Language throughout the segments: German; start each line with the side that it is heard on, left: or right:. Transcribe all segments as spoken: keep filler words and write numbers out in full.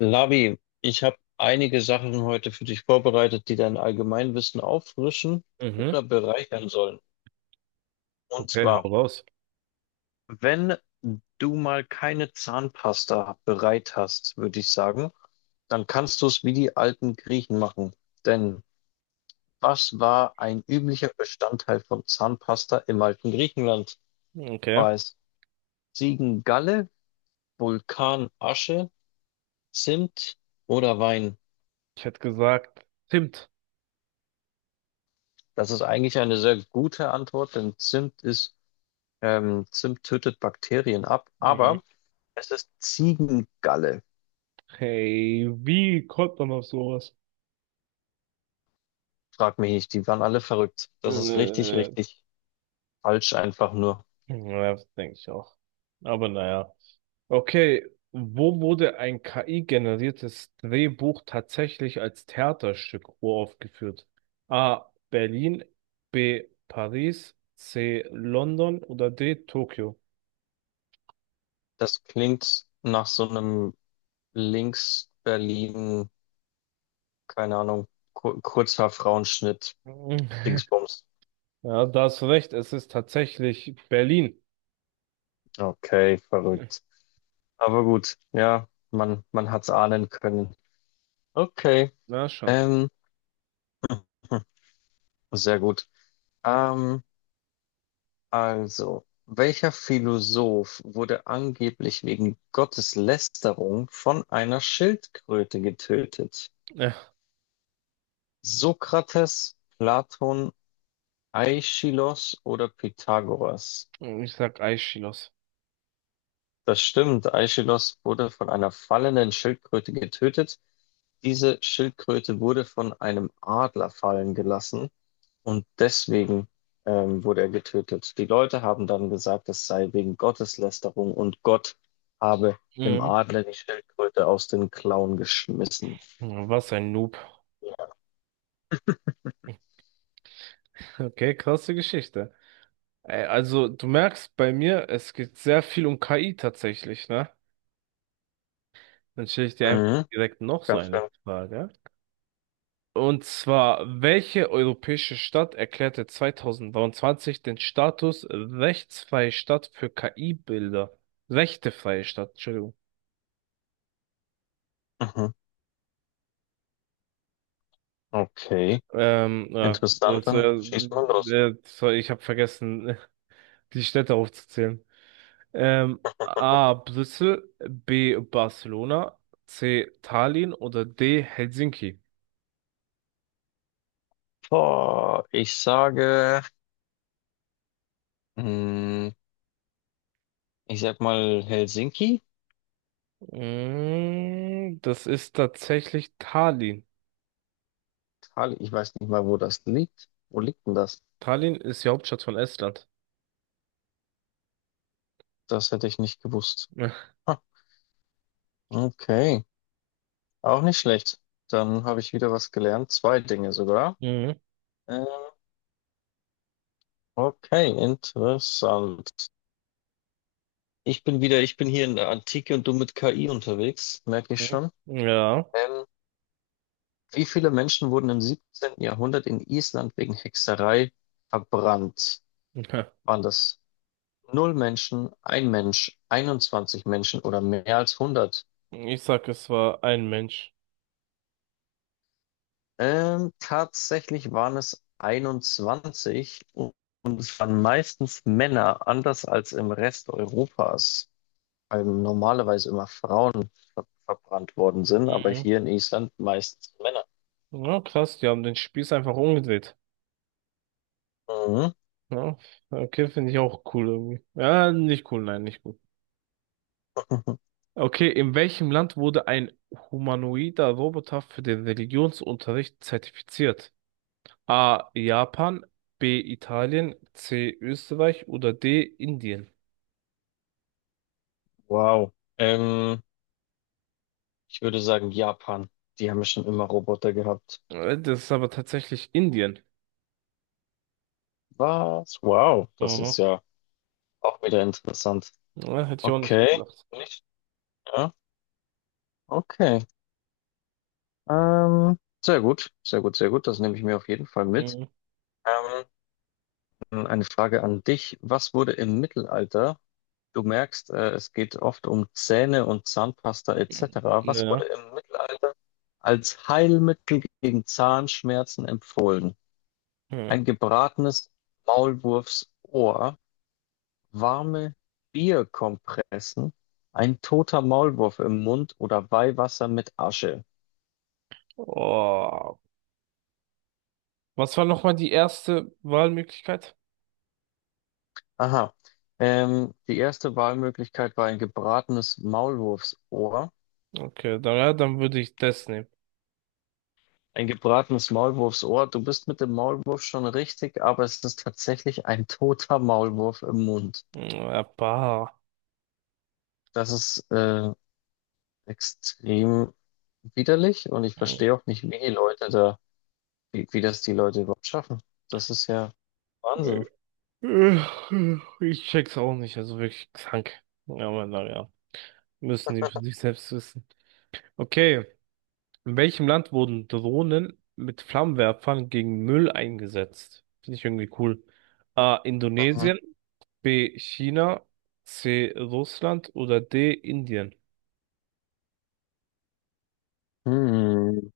left: Lavi, ich habe einige Sachen heute für dich vorbereitet, die dein Allgemeinwissen auffrischen
right: Mhm.
left: oder bereichern sollen. Und
right: Okay, hau
left: zwar,
right: raus.
left: wenn du mal keine Zahnpasta bereit hast, würde ich sagen, dann kannst du es wie die alten Griechen machen. Denn was war ein üblicher Bestandteil von Zahnpasta im alten Griechenland?
right: Okay.
left: War es Ziegengalle, Vulkanasche, Zimt oder Wein?
right: Ich hätte gesagt, Zimt.
left: Das ist eigentlich eine sehr gute Antwort, denn Zimt ist Ähm, Zimt tötet Bakterien ab,
right: Mhm.
left: aber es ist Ziegengalle.
right: Hey, wie kommt man auf sowas?
left: Frag mich nicht, die waren alle verrückt. Das ist richtig,
right: Äh,
left: richtig falsch einfach nur.
right: ja, das denke ich auch. Aber naja. Okay, wo wurde ein K I-generiertes Drehbuch tatsächlich als Theaterstück uraufgeführt? A. Berlin, B. Paris, C. London oder D. Tokio?
left: Das klingt nach so einem Links-Berlin, keine Ahnung, Kur Kurzhaar-Frauenschnitt,
right: Mhm.
left: Dingsbums.
right: Ja, da hast du recht, es ist tatsächlich Berlin.
left: Okay, verrückt. Aber gut, ja, man, man hat's ahnen können. Okay,
right: Na schon.
left: ähm, hm, sehr gut. Ähm, Also, welcher Philosoph wurde angeblich wegen Gotteslästerung von einer Schildkröte getötet? Sokrates, Platon, Aischylos oder Pythagoras?
right: Äh, Ich sag Aeschylus.
left: Das stimmt. Aischylos wurde von einer fallenden Schildkröte getötet. Diese Schildkröte wurde von einem Adler fallen gelassen und deswegen ähm, wurde er getötet. Die Leute haben dann gesagt, es sei wegen Gotteslästerung und Gott habe dem
right: Mhm.
left: Adler die Schildkröte aus den Klauen geschmissen.
right: Was ein Noob. Okay, krasse Geschichte. Äh, Also, du merkst bei mir, es geht sehr viel um K I tatsächlich, ne? Dann stelle ich dir einfach
left: Mhm,
right: direkt noch so
left: ganz
right: eine
left: schön.
right: Frage. Und zwar, welche europäische Stadt erklärte zwanzig dreiundzwanzig den Status rechtsfreie Stadt für K I-Bilder? Rechtefreie Stadt, Entschuldigung.
left: Mhm. Okay,
right: Ähm, ja,
left: interessant,
right: das, äh,
left: dann schießt mal los.
right: äh, sorry, ich habe vergessen, die Städte aufzuzählen. Ähm, A. Brüssel, B. Barcelona, C. Tallinn oder D. Helsinki?
left: Boah, ich sage, mh, ich sag mal Helsinki.
right: Mm, das ist tatsächlich Tallinn.
left: Italien, ich weiß nicht mal, wo das liegt. Wo liegt denn das?
right: Tallinn ist die Hauptstadt von Estland.
left: Das hätte ich nicht gewusst. Ha, okay, auch nicht schlecht. Dann habe ich wieder was gelernt. Zwei Dinge sogar.
right: Ja. Mhm.
left: Ähm, okay, interessant. Ich bin wieder, ich bin hier in der Antike und du mit K I unterwegs, merke ich
right: Mhm.
left: schon.
right: Ja.
left: Ähm, Wie viele Menschen wurden im siebzehnten. Jahrhundert in Island wegen Hexerei verbrannt? Waren das null Menschen, ein Mensch, einundzwanzig Menschen oder mehr als hundert?
right: Ich sag, es war ein Mensch.
left: Ähm, tatsächlich waren es einundzwanzig, und und es waren meistens Männer, anders als im Rest Europas, weil normalerweise immer Frauen ver verbrannt worden sind, aber
right: Mhm.
left: hier in Island meistens Männer.
right: Ja, krass, die haben den Spieß einfach umgedreht.
left: Mhm.
right: Ja, okay, finde ich auch cool irgendwie. Ja, nicht cool, nein, nicht cool. Okay, in welchem Land wurde ein humanoider Roboter für den Religionsunterricht zertifiziert? A. Japan, B. Italien, C. Österreich oder D. Indien?
left: Wow. Ähm, Ich würde sagen Japan. Die haben ja schon immer Roboter gehabt.
right: Äh, Das ist aber tatsächlich Indien.
left: Was? Wow. Das ist
right: Mhm.
left: ja auch wieder interessant.
right: Ja, hätte ich auch nicht
left: Okay.
right: gedacht.
left: Nicht? Ja. Okay. Ähm, Sehr gut. Sehr gut, sehr gut. Das nehme ich mir auf jeden Fall mit.
right: Mhm.
left: Ähm, eine Frage an dich. Was wurde im Mittelalter, du merkst, äh, es geht oft um Zähne und Zahnpasta et cetera, was wurde
right: Ja.
left: im Mittelalter als Heilmittel gegen Zahnschmerzen empfohlen?
right: Hm.
left: Ein gebratenes Maulwurfsohr, warme Bierkompressen, ein toter Maulwurf im Mund oder Weihwasser mit Asche.
right: Oh. Was war nochmal die erste Wahlmöglichkeit?
left: Aha. Ähm, die erste Wahlmöglichkeit war ein gebratenes Maulwurfsohr.
right: Okay, dann, ja, dann würde ich das nehmen.
left: Ein gebratenes Maulwurfsohr. Du bist mit dem Maulwurf schon richtig, aber es ist tatsächlich ein toter Maulwurf im Mund.
right: Ja, bah.
left: Das ist äh, extrem widerlich und ich verstehe auch nicht, wie die Leute da, wie, wie das die Leute überhaupt schaffen. Das ist ja Wahnsinn.
right: Äh, Ich check's auch nicht, also wirklich krank. Ja, aber naja, müssen die für sich selbst wissen. Okay, in welchem Land wurden Drohnen mit Flammenwerfern gegen Müll eingesetzt? Finde ich irgendwie cool. A.
left: Mhm.
right: Indonesien, B. China, C. Russland oder D. Indien?
left: Hm.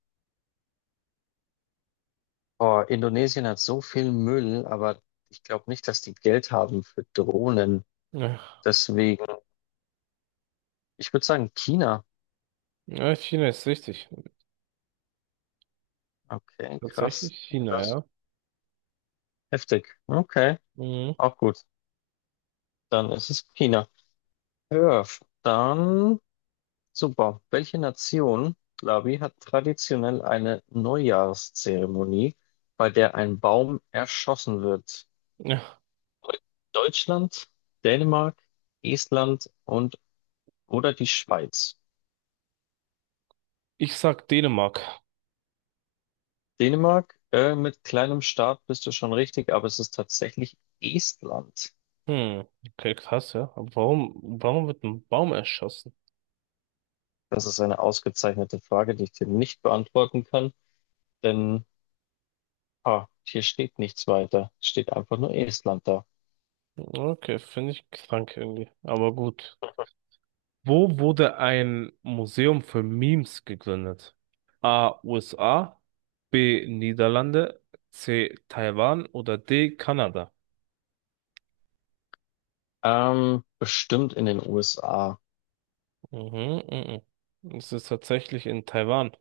left: Boah, Indonesien hat so viel Müll, aber ich glaube nicht, dass die Geld haben für Drohnen.
right: Ach,
left: Deswegen, ich würde sagen, China.
right: ja, China ist richtig.
left: Okay,
right: Tatsächlich
left: krass. Ja,
right: China,
left: das ist
right: ja.
left: heftig. Okay,
right: Mhm.
left: auch gut. Dann ist es China. Ja, dann super. Welche Nation, Labi, hat traditionell eine Neujahrszeremonie, bei der ein Baum erschossen wird?
right: Ja,
left: Deu- Deutschland, Dänemark, Estland und oder die Schweiz?
right: ich sag Dänemark.
left: Dänemark, äh, mit kleinem Staat bist du schon richtig, aber es ist tatsächlich Estland.
right: Hm, okay, krass, ja. Aber warum, warum wird ein Baum erschossen?
left: Das ist eine ausgezeichnete Frage, die ich dir nicht beantworten kann, denn ah, hier steht nichts weiter. Steht einfach nur Estland da.
right: Okay, finde ich krank irgendwie. Aber gut. Wo wurde ein Museum für Memes gegründet? A. U S A, B. Niederlande, C. Taiwan oder D. Kanada?
left: Ähm, bestimmt in den U S A.
right: Mhm, mhm. Es ist tatsächlich in Taiwan.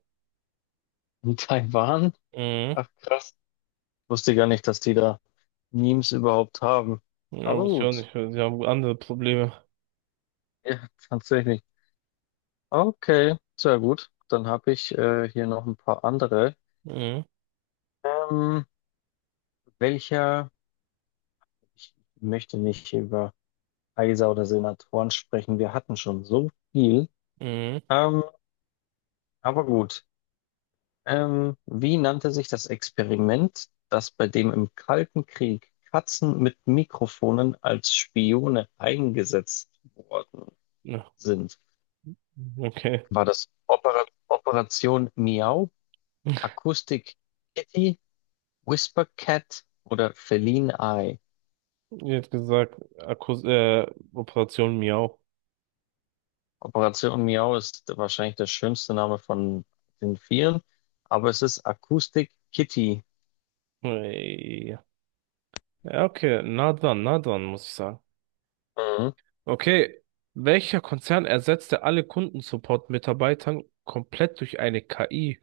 left: In Taiwan?
right: Mhm.
left: Ach krass. Wusste gar nicht, dass die da Memes überhaupt haben.
right: Ja,
left: Aber
right: muss ich auch
left: gut.
right: nicht. Sie haben andere Probleme.
left: Ja, tatsächlich. Okay, sehr gut. Dann habe ich äh, hier noch ein paar andere.
right: Mhm,
left: Ähm, Welcher? Ich möchte nicht über Kaiser oder Senatoren sprechen. Wir hatten schon so viel.
right: mhm.
left: Ähm, aber gut. Ähm, wie nannte sich das Experiment, das bei dem im Kalten Krieg Katzen mit Mikrofonen als Spione eingesetzt worden
right: Ja,
left: sind?
right: okay.
left: War das Opera Operation Miau, Akustik Kitty, Whisper Cat oder Feline Eye?
right: Ihr hättet gesagt, Akkus äh, Operation Miau.
left: Operation Miau ist wahrscheinlich der schönste Name von den vieren, aber es ist Akustik Kitty.
right: Ey. Ja, okay, nah dran, nah dran, muss ich sagen.
left: Mhm.
right: Okay, welcher Konzern ersetzte alle Kundensupport-Mitarbeitern komplett durch eine K I?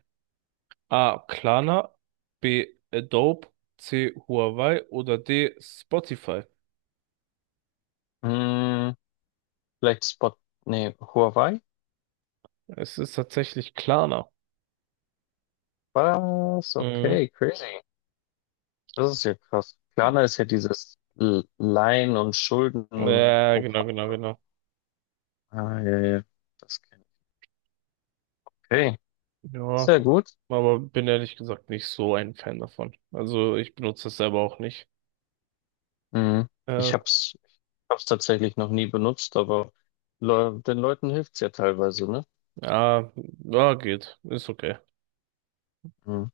right: A. Klarna, B. Adobe, C. Huawei oder D. Spotify?
left: Hm, vielleicht Spot, nee, Huawei?
right: Es ist tatsächlich Klarna.
left: Was?
right: Mhm.
left: Okay, crazy. Das ist ja krass. Klarna ist ja dieses L- Leihen- und
right: Ja,
left: Schuldenprogramm.
right: genau, genau, genau.
left: Ah, ja, ja. Das kenn ich. Okay,
right: Ja,
left: sehr gut.
right: aber bin ehrlich gesagt nicht so ein Fan davon. Also ich benutze das selber auch nicht.
left: Mhm. Ich
right: Äh,
left: hab's, ich hab's tatsächlich noch nie benutzt, aber Le den Leuten hilft's ja teilweise, ne?
right: ja, ja, geht. Ist okay.
left: Mhm.